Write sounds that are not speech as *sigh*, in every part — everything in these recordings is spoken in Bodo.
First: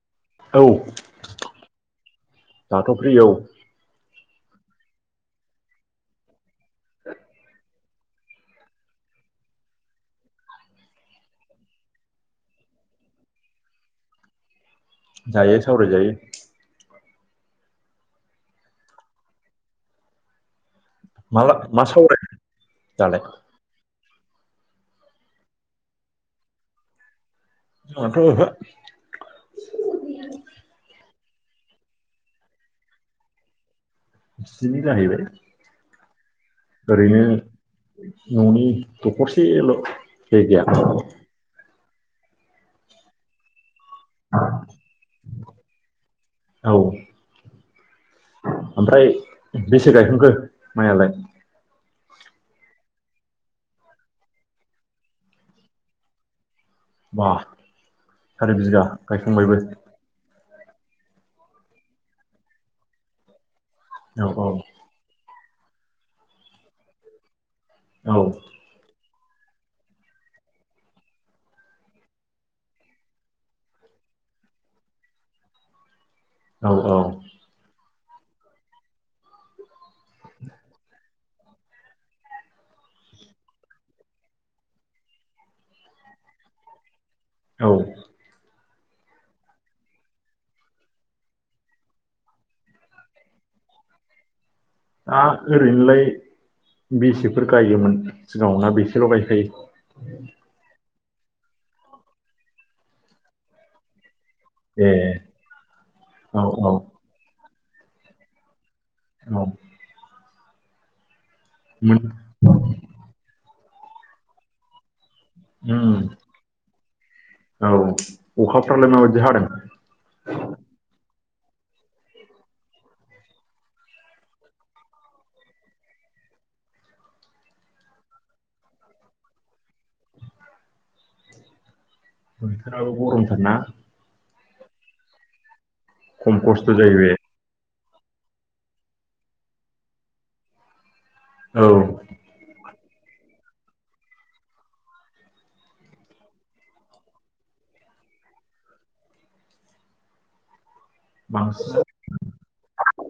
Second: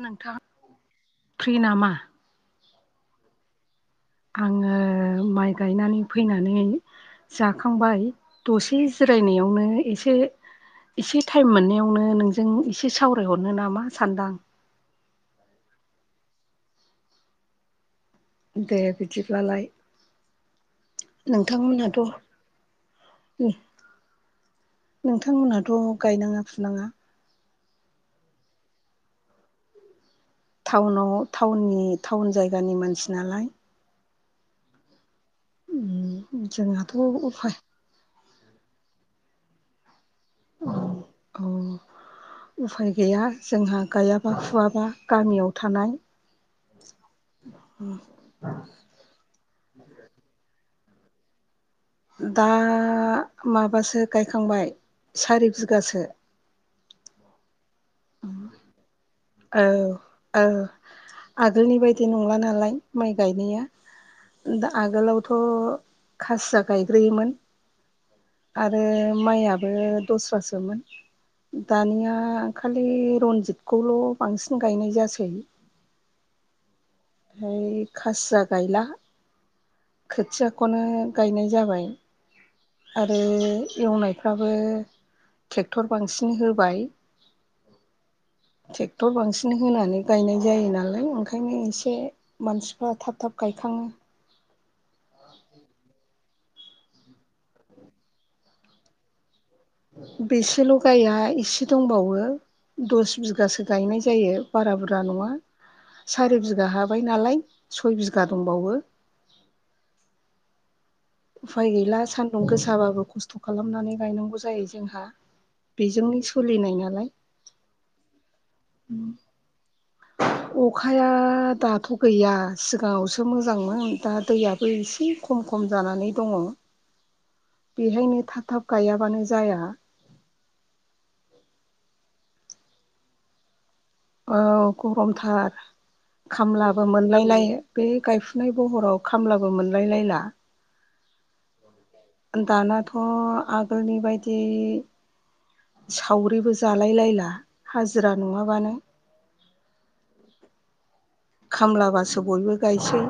नोंथां औ फ्रि नामा? दाथ' फ्रि औ आङो माइ गायनानै फैनानै जाखां खांबाय दसे जिरायनायावनो एसे एसे टाइम मोननायावनो नोंजों एसे सावरायहरनो नामा सानदां जायो सावराय जायो दे बिदिब्लालाय माला मा नोंथांमोनहाथ' सावराय दालाय नोंथांमोनहाथ' गायनाङा फुनाङा जाथ' ओहो टाउनाव टाउननि टाउन जायगानि मानसि नालाय सिनि जाहैबाय जोंहथ' ओरैनो उफाय न'नि दखरसेल' जाय गैया औ उफाय गैया जोंहा गायाबा फुवाबा गामियाव थानाय औ ओ ओमफ्राय बेसे गायखांखो माइयालाय दा माबासो गायखांबाय सारि बिगासो बा सारि बिगा गायखांबायबो ओ आगोलनि बायदि नंला नालाय माइ गायनाया औ औ दा आगोलाव थ' खासिया गायग्रोयोमोन औ आरो माइयाबो द'स्रासोमोन दानिया खालि रनजितखौल' बांसिन गायनाय जासै औ औ ओमफ्राय खासिया गायला खोथियाखौनो गायनाय जाबाय आरो एवनायफ्राबो ट्रेक्टर बांसिन होबाय औ ट्रेक्टर बांसिन होनानै गायनाय जायो नालाय ओंखायनो एसे मानसिफ्रा थाब थाब गाय खााङो दा ओरैनोलाय बेसेफोर गायोमोन सिगाङाव ना बेसे ल' गायखायो बेसेल' गाया एसे दंबावो दस बिगासो गायनाय जायो बारा ए बुरजा नङा औ सारि औ बिघा हाबाय नालाय सय बिघा दंबावो औ उफाय मोन गैला सान्दुं गोसाबाबो खस्थ' खालामनानै गायनांगौ जायो जोंहा उम बेजोंनो सोलिनाय नालाय औ अखा फ्रालाय मा बादि हादों दा दाथ' गैया सिगाङावसो मोजांमोन दा दैयाबो एसे खम- खम जानानै दङ बेहायनो थाब- थाब गायाबानो जाया बोथोराबो गरमथार ना औ गरमथार खम खस्थ' खामलाबो जायो बे मोनलाय लायो बे गायफुनाय बहराव खामला बो मोनलायलायला औ दानाथ' आगोलनि बायदि सावरिबो जालायलायला हाजिरा नङाबानो बांसिन खामलाबासो बयबो गायसै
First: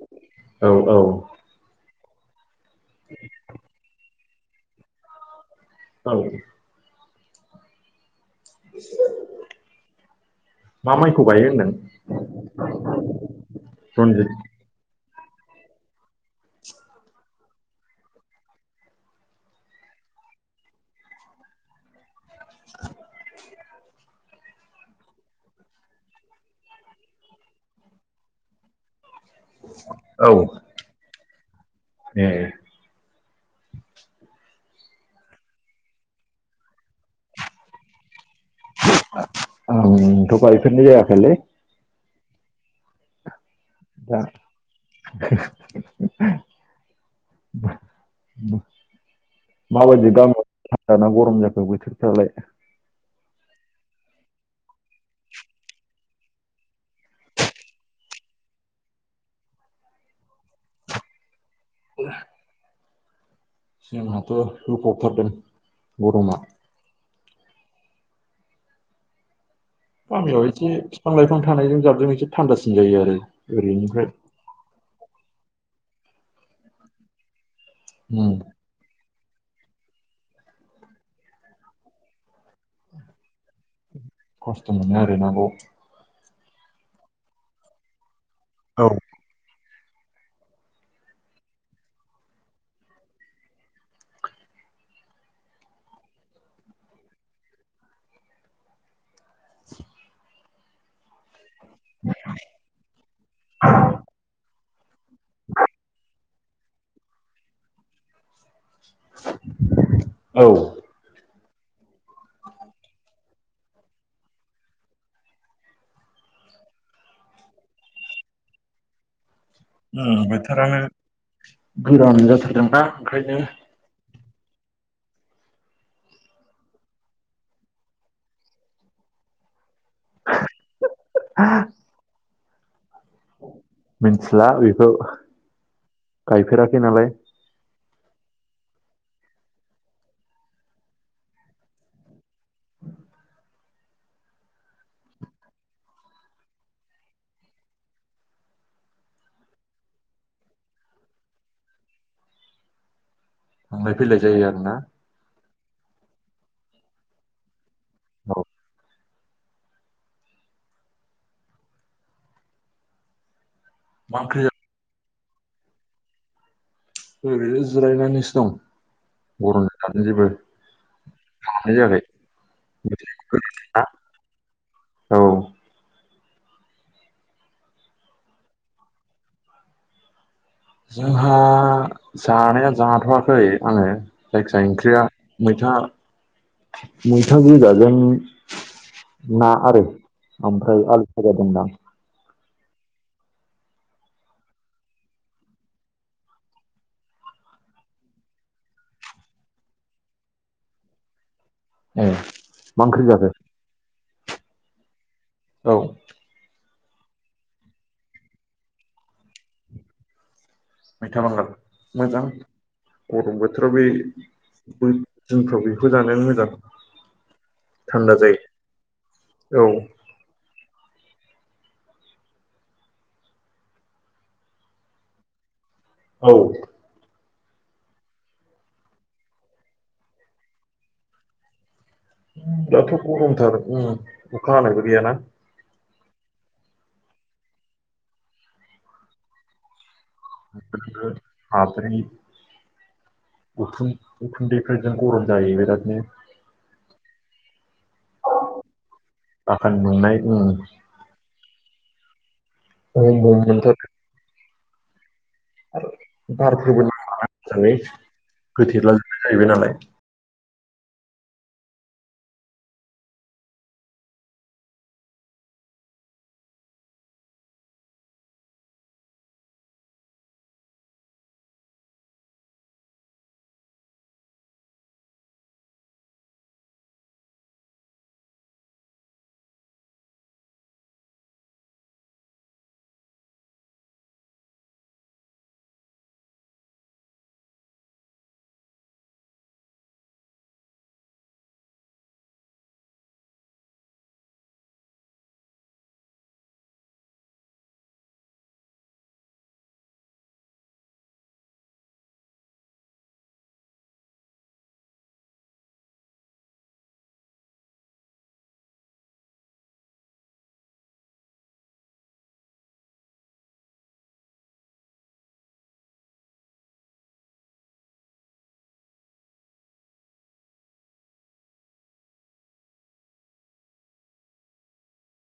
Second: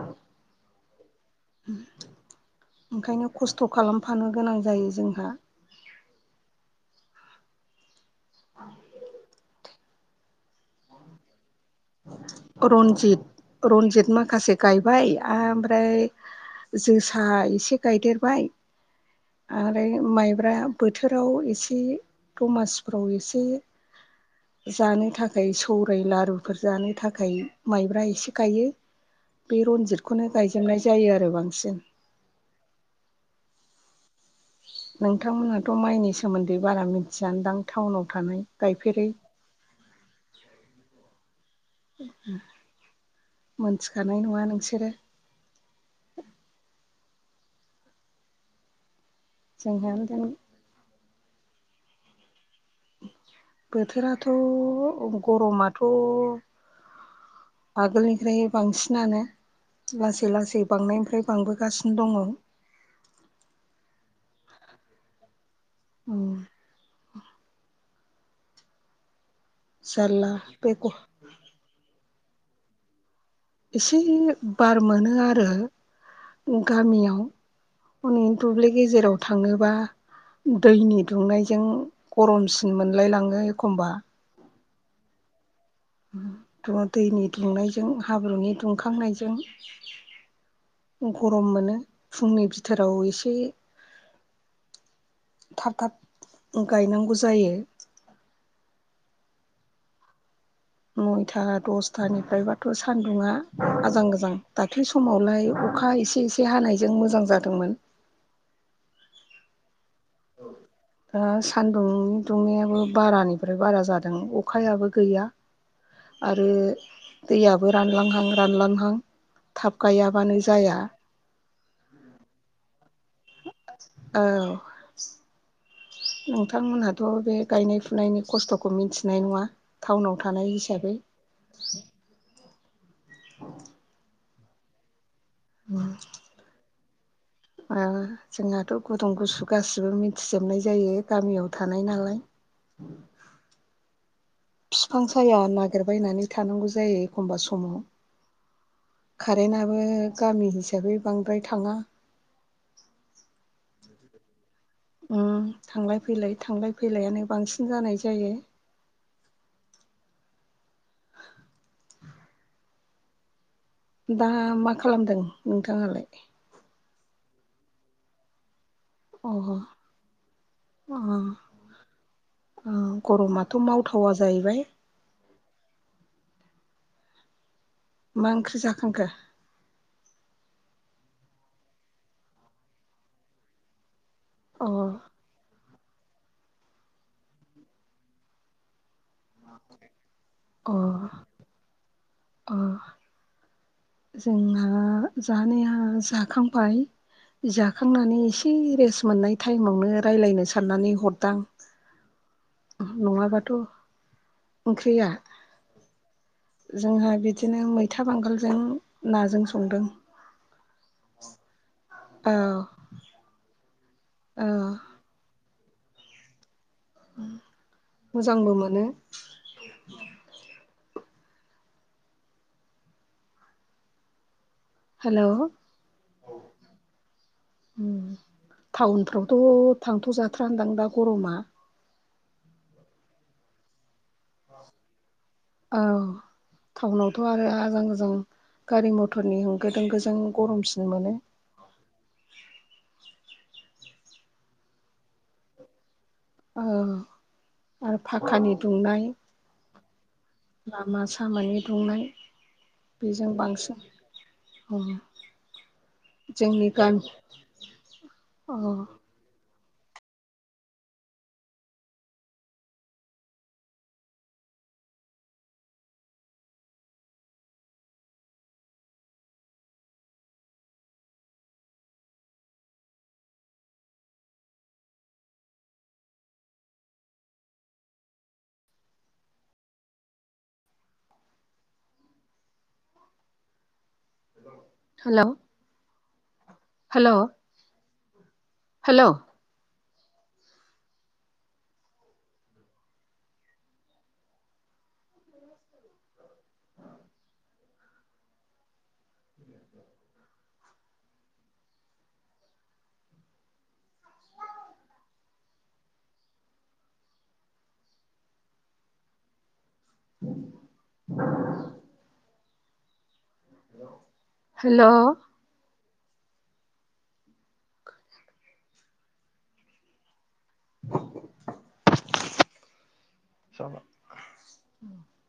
औ औ ओंखायनो खस्थ' खालामफानो गोनां जायो जोंहा औ मा माइखौ गायो होनदों रनजित -रनजित माखासे गायबाय ओमफ्राय जोसा एसे गायदेरबाय आरो माइब्रा बोथोराव एसे दमासिफ्राव एसे जानो थाखाय सौराय लारु फोर जानो थाखाय माइब्रा एसे गायो बे रनजितखौनो औ गायजोबनाय जायो आरो बांसिन ए नोंथांमोनहाथ' माइनि सोमोन्दै बारा मिथियादां टाउनाव थानाय गायफेरै आंथ गायफोरनाय जायाखैलै *inaudible* *unintelligible* *inaudible* मोनथिखानाय दा नङा नोंसोरो *unintelligible* जोंहा माबादि दामा? दाना गरम जाखो बोथोर फ्रालाय? बोथोराथ' गरमाथ' आगोल निफ्राय बांसिनानो लासै लासै बांनायनिफ्राय बांबो गासिनो दङ। जोंहाथ' होफब थारदों गरमा। मा? जारला गामियाव बे एसे बिफां लाइफां थानायजों जाबजों एसे थान्दासिन जायो आरो। एसे ओरैनिफ्राय बार मोनो आरो गामियाव। हनै उम दुब्लि गेजेराव थाङोबा दैनि दुंनायजों गरमसिन मोनलाय लाङो। खमबा दुङो आरो नांगौ। थ' दैनि दुंनायजों हाब्रुनि औ दुंखांनायजों गरम मोनो फुंनि बिथोराव एसे थाब थाब गायनांगौ जायो। *unintelligible* नयथा दसथा निफ्राय बाथ' सान्दुङा आजां गोजां दाख्लै स समावलाय अखा एसे एसे हानायजों मोजां जादोंमोन। औ। दा सानदुं दुंनाययाबो बारानिफ्राय बारा जादों अखायाबो गैया आरो दैयाबो रानलां हां रानलां हां। थाब गायाबानो जाया। बोथोरानो गोरान जाथारदों दा ओंखायनो। औ। नोंथां मोनहाथ' बे गायनाय फुनायनि खस्थखौ मिन्थिनाय नङा? थाउनाव थानाय हिसाबै। मिन्थिला बेखौ गायफेराखै नालाय। ओ जोंहाथ' गुदुं गुसु गासिबो मिथि जोबनाय जायो गामियाव थानाय नालाय। *unintelligible* फिफां साया नागिरबायनानै थानांगौ जायो एखमबा समाव। कारेन्ट आबो गामि हिसाबै बांद्राय थांङा। थांलाय फैलाय जायो आरो ना? उम थांलाय फैलाय थांलाय फैलायानो बांसिन जानाय जायो। औ मा दा ओंख्रि जाखो? मा खालामदों नोंथाङा लाय? ओरैनो जिरायनानै सो दं। अ गरमनि खायनो जेबो खालामनाय जायाखै। औ गरमाथ' मावथावा जाहैबाय। औ मा ओंख्रि जाखांखो? जोंहा जानाया जाथ'वाखै आङो। जायखिया अ ओंख्रिया मैथा मैथा गाजा जों ना आरो अ ओमफ्राय आलु फाजा दंदां। अ जों ना जानाया जाखांबाय जाखांनानै एसे रेस्ट मोननाय थाइमावनो रायज्लायनो साननानै हरदां। ए मा ओंख्रि जाखो नङाबाथ' ओंख्रिया औ। जोंहा बिदिनो मैथा बांगालजों नाजों संदों। मैथा बांगाल मोजां औ गरम बोथोराव बे औ उम दिनफ्राव बेखौ जानायानो मोजां थान्दा मोजांबो मोनो जायो औ हेल' औ उम टाउनफ्रावथ' थांथ' जाथ्रा दां दा गरमा दाथ' ग'रमथार ओम अखा हानायबो गैया ना औ टाउनावथ' आरो आजां गजां गारि मथरनि होंगो दोंग माब्रेनि *unintelligible* उखुन्दैफोरजों ग'रम जायो बिरादनो औ आर फाखानि दुंनाय आखान्द मोननाय उम लामा सामानि दुंनाय हम हम बेजों बांसिन ओम आर बारफोरबो नांला ना मोजाङै अ होथेला जोबनाय जाहैबाय नालाय हेलौ हेलौ हेल' *unintelligible* हेल' *unintelligible*